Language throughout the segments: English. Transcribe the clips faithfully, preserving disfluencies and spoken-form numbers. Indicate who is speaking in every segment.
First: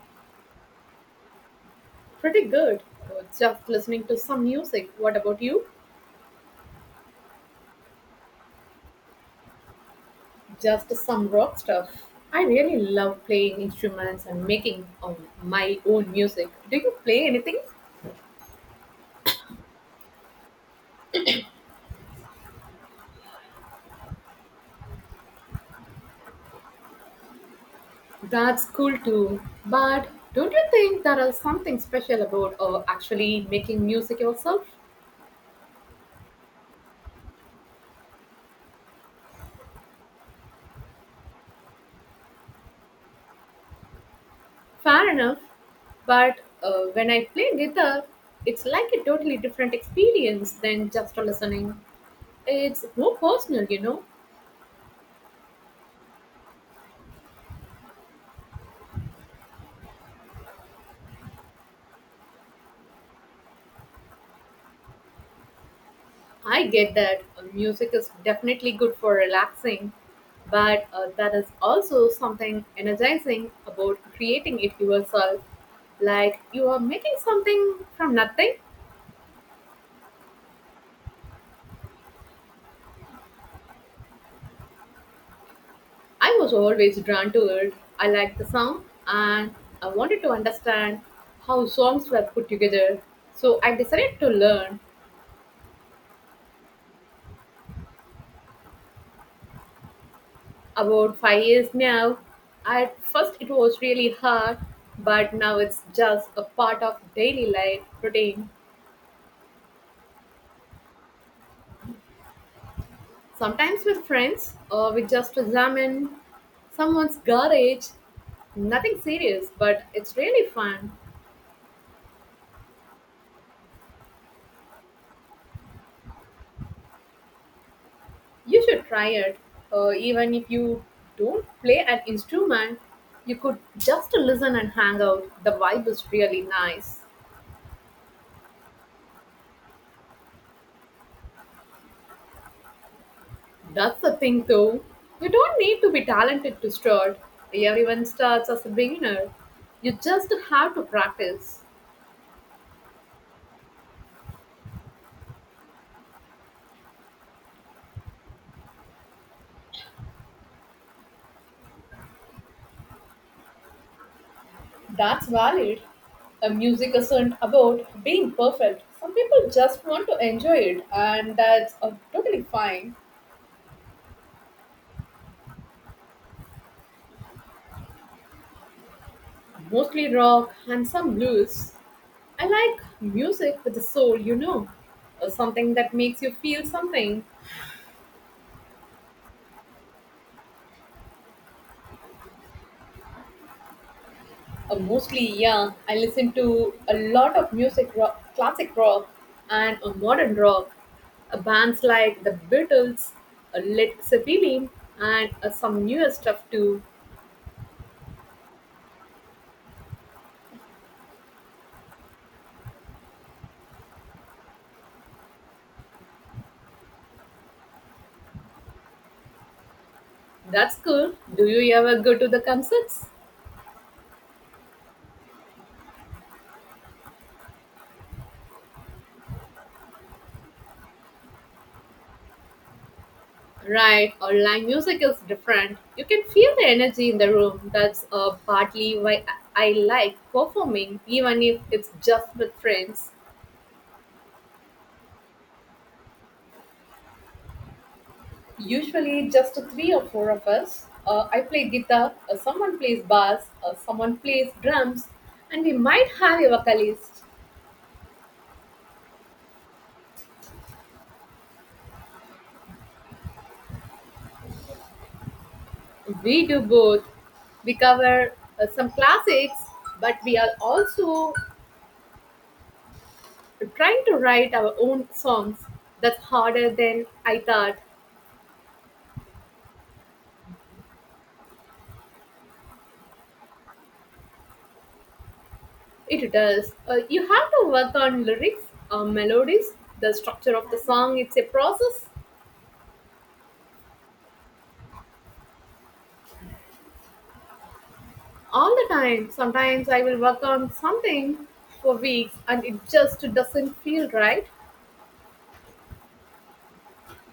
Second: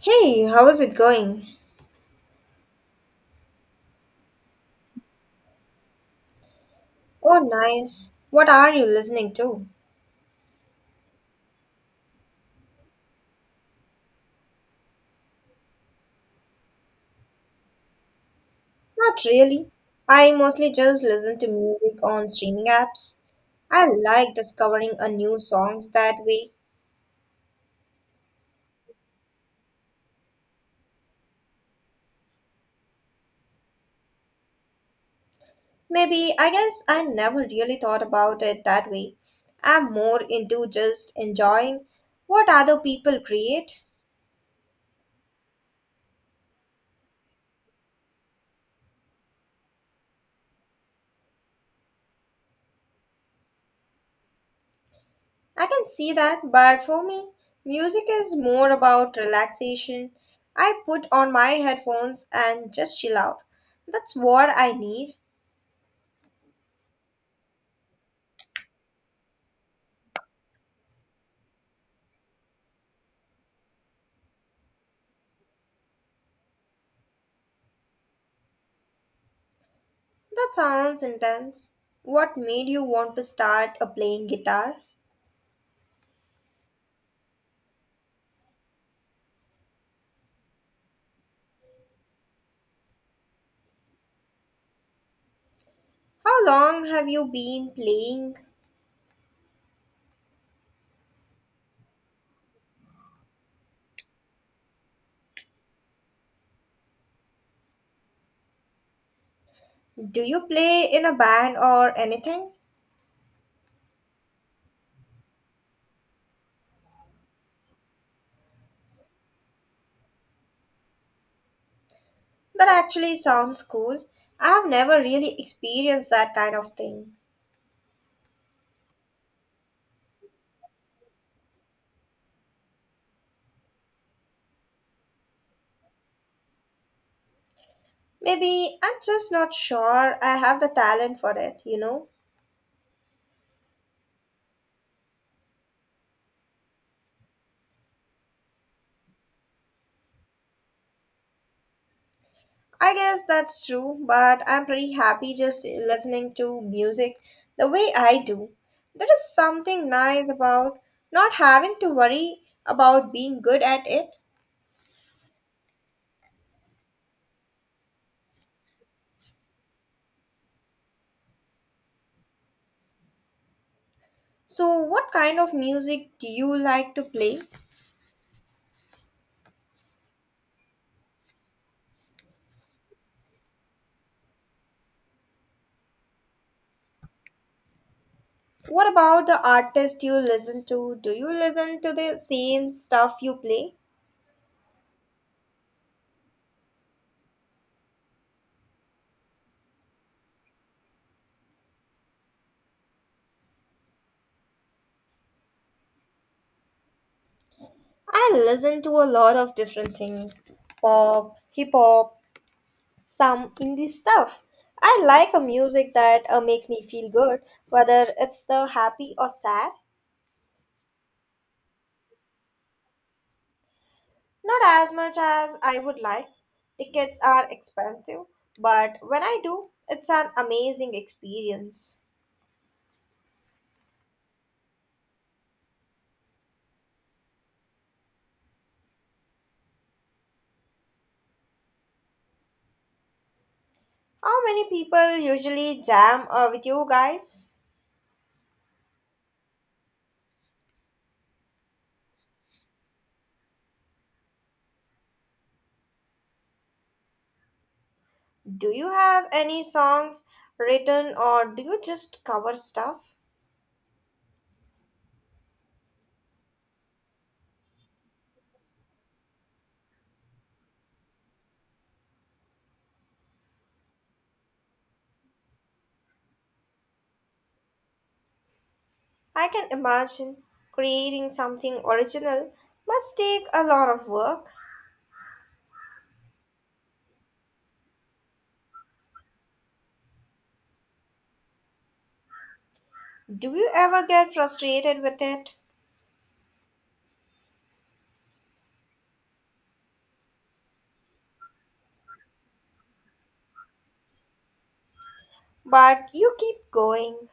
Speaker 1: Hey, how is it going?
Speaker 2: Pretty good. Uh, Just listening to some music. What about you?
Speaker 1: Oh, nice. What are you listening to?
Speaker 2: Just some rock stuff. I really love playing instruments and making um, my own music. Do you play anything?
Speaker 1: Not really. I mostly just listen to music on streaming apps. I like discovering a new songs that way.
Speaker 2: That's cool too. But don't you think there is something special about uh, actually making music yourself?
Speaker 1: Maybe I guess I never really thought about it that way. I'm more into just enjoying what other people create.
Speaker 2: Fair enough. But uh, when I play guitar, it's like a totally different experience than just listening. It's more personal, you know.
Speaker 1: I can see that, but for me, music is more about relaxation. I put on my headphones and just chill out. That's what I need.
Speaker 2: I get that uh, music is definitely good for relaxing, but uh, there is also something energizing about creating it yourself. Like you are making something from nothing.
Speaker 1: That sounds intense. What made you want to start a playing guitar?
Speaker 2: I was always drawn to it. I liked the sound, and I wanted to understand how songs were put together. So I decided to learn
Speaker 1: How long have you been playing?
Speaker 2: about five years now. At first, it was really hard, but now it's just a part of daily life routine.
Speaker 1: Do you play in a band or anything?
Speaker 2: Sometimes with friends, or we just examine someone's garage. Nothing serious, but it's really fun.
Speaker 1: That actually sounds cool. I have never really experienced that kind of thing.
Speaker 2: You should try it. Uh, even if you don't play an instrument, you could just listen and hang out. The vibe is really nice.
Speaker 1: Maybe I'm just not sure I have the talent for it, you know?
Speaker 2: That's the thing, though. You don't need to be talented to start. Everyone starts as a beginner. You just have to practice.
Speaker 1: I guess that's true, but I'm pretty happy just listening to music the way I do. There is something nice about not having to worry about being good at it.
Speaker 2: That's valid. A music isn't about being perfect. Some people just want to enjoy it, and that's uh, totally fine.
Speaker 1: So, what kind of music do you like to play?
Speaker 2: Mostly rock and some blues. I like music with the soul, you know, Uh, something that makes you feel something.
Speaker 1: What about the artist you listen to? Do you listen to the same stuff you play?
Speaker 2: Uh, mostly, yeah, I listen to a lot of music, rock, classic rock, and uh, modern rock. Uh, bands like the Beatles, uh, Led Zeppelin, and uh, some newer stuff too.
Speaker 1: I listen to a lot of different things pop, hip hop, some indie stuff. I like a music that uh, makes me feel good, whether it's the happy or sad.
Speaker 2: That's cool. Do you ever go to the concerts?
Speaker 1: Not as much as I would like. Tickets are expensive, but when I do, it's an amazing experience.
Speaker 2: Right, online music is different. You can feel the energy in the room. That's uh, partly why I I like performing, even if it's just with friends.
Speaker 1: How many people usually jam uh, with you guys?
Speaker 2: Usually, just three or four of us. Uh, I play guitar, uh, someone plays bass, uh, someone plays drums, and we might have a vocalist.
Speaker 1: Do you have any songs written or do you just cover stuff?
Speaker 2: We do both. We cover uh, some classics, but we are also trying to write our own songs. That's harder than I thought.
Speaker 1: I can imagine creating something original must take a lot of work.
Speaker 2: It does. Uh, you have to work on lyrics, uh, melodies, the structure of the song. It's a process.
Speaker 1: Do you ever get frustrated with it?
Speaker 2: All the time. Sometimes I will work on something for weeks and it just doesn't feel right.
Speaker 1: But you keep going.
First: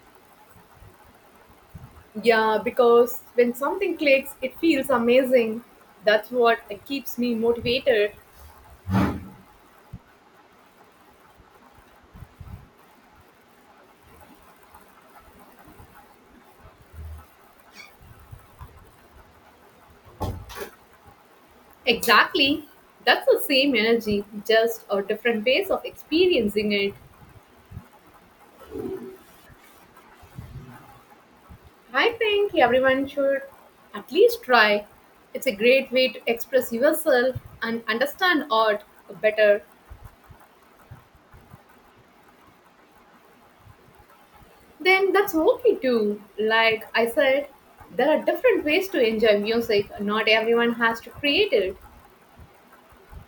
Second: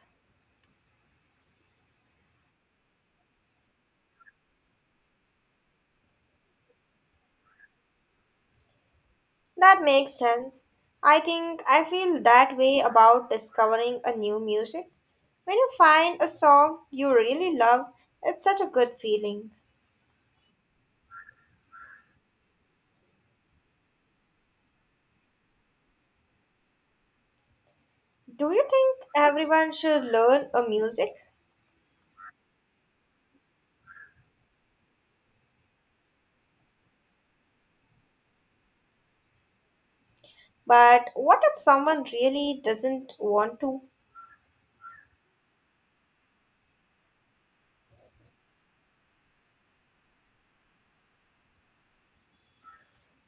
Speaker 2: Yeah, because when something clicks, it feels amazing. That's what keeps me motivated.
Speaker 1: That makes sense. I think I feel that way about discovering a new music. When you find a song you really love, it's such a good feeling.
Speaker 2: Exactly. That's the same energy, just a different ways of experiencing it.
Speaker 1: Do you think everyone should learn a music?
Speaker 2: I think everyone should at least try. It's a great way to express yourself and understand art better.
Speaker 1: But what if someone really doesn't want to?
Speaker 2: Then that's okay too. Like I said, there are different ways to enjoy music. Not everyone has to create it.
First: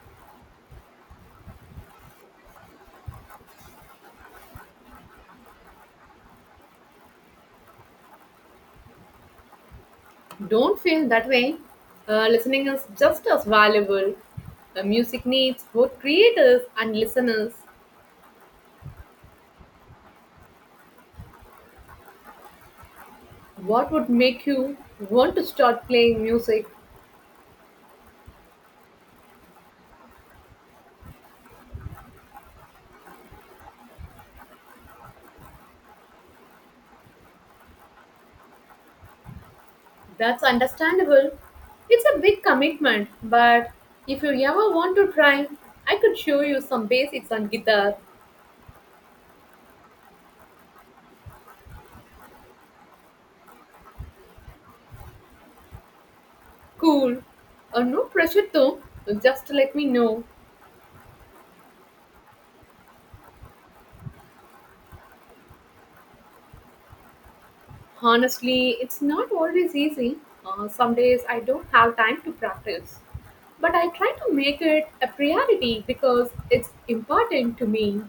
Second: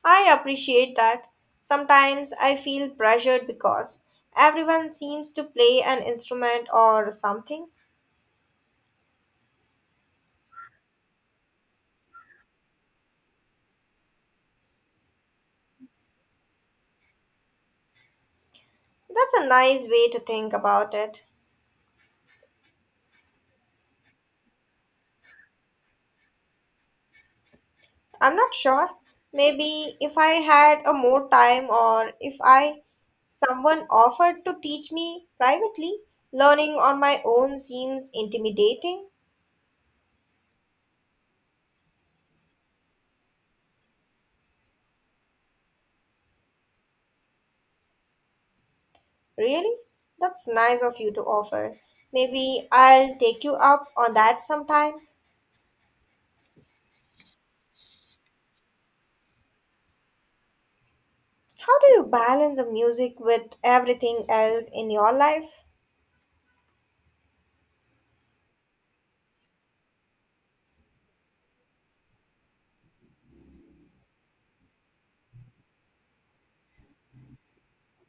Speaker 1: I appreciate that. Sometimes I feel pressured because everyone seems to play an instrument or something.
Speaker 2: Don't feel that way. Uh, listening is just as valuable. Uh, music needs both creators and listeners.
Speaker 1: That's a nice way to think about it.
Speaker 2: What would make you want to start playing music?
Speaker 1: I'm not sure. Maybe if I had a more time or if I someone offered to teach me privately, learning on my own seems intimidating.
Speaker 2: That's understandable. It's a big commitment, but if you ever want to try, I could show you some basics on guitar.
Speaker 1: Really? That's nice of you to offer. Maybe I'll take you up on that sometime.
Speaker 2: Cool. Uh, no pressure though, just let me know.
Speaker 1: How do you balance the music with everything else in your life?
Speaker 2: Honestly, it's not always easy. Uh, some days I don't have time to practice. But I try to make it a priority because it's important to me.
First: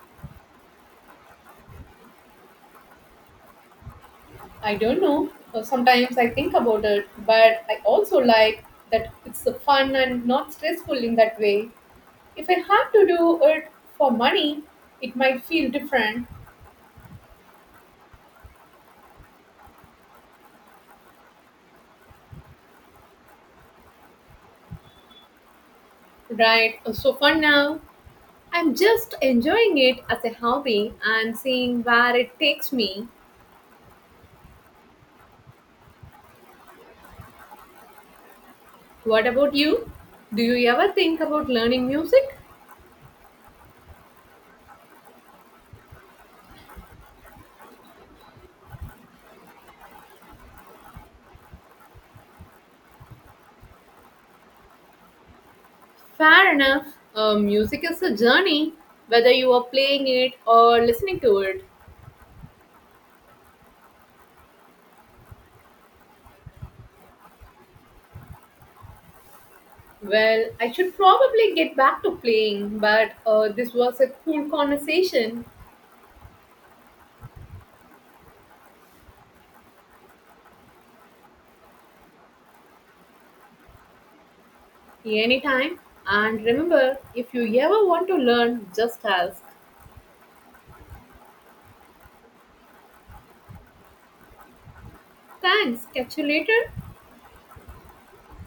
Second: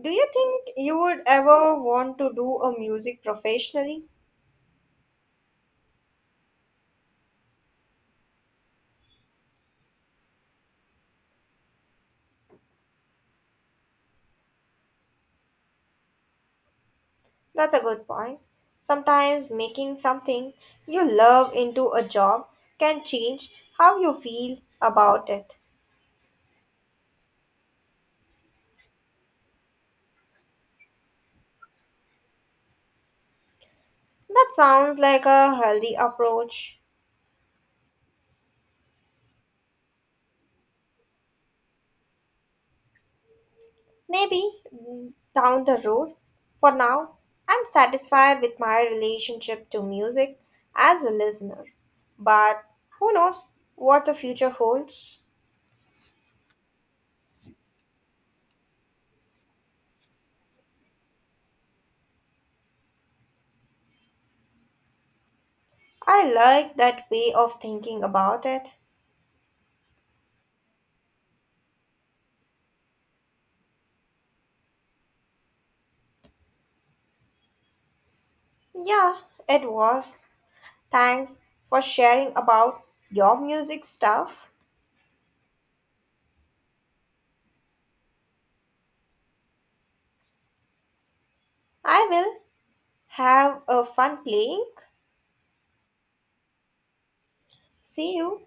Speaker 1: Do you think you would ever want to do a music professionally?
Speaker 2: I don't know. uh, Sometimes I think about it, but I also like that it's uh, fun and not stressful in that way. If I have to do it for money, it might feel different,
Speaker 1: That's a good point. Sometimes making something you love into a job can change how you feel about it.
Speaker 2: right? So for now, I'm just enjoying it as a hobby and seeing where it takes me.
Speaker 1: That sounds like a healthy approach.
Speaker 2: What about you? Do you ever think about learning music?
Speaker 1: Maybe mm, down the road. For now, I'm satisfied with my relationship to music as a listener. But who knows what the future holds?
Speaker 2: Fair enough. Uh, music is a journey, whether you are playing it or listening to it.
Speaker 1: I like that way of thinking about it.
Speaker 2: Well, I should probably get back to playing, but uh, this was a cool conversation.
Speaker 1: Yeah, it was. Thanks for sharing about your music stuff.
Speaker 2: Anytime. And remember, if you ever want to learn, just ask.
Speaker 1: I will have a fun playing.
Speaker 2: Thanks, catch you later.
Speaker 1: See you.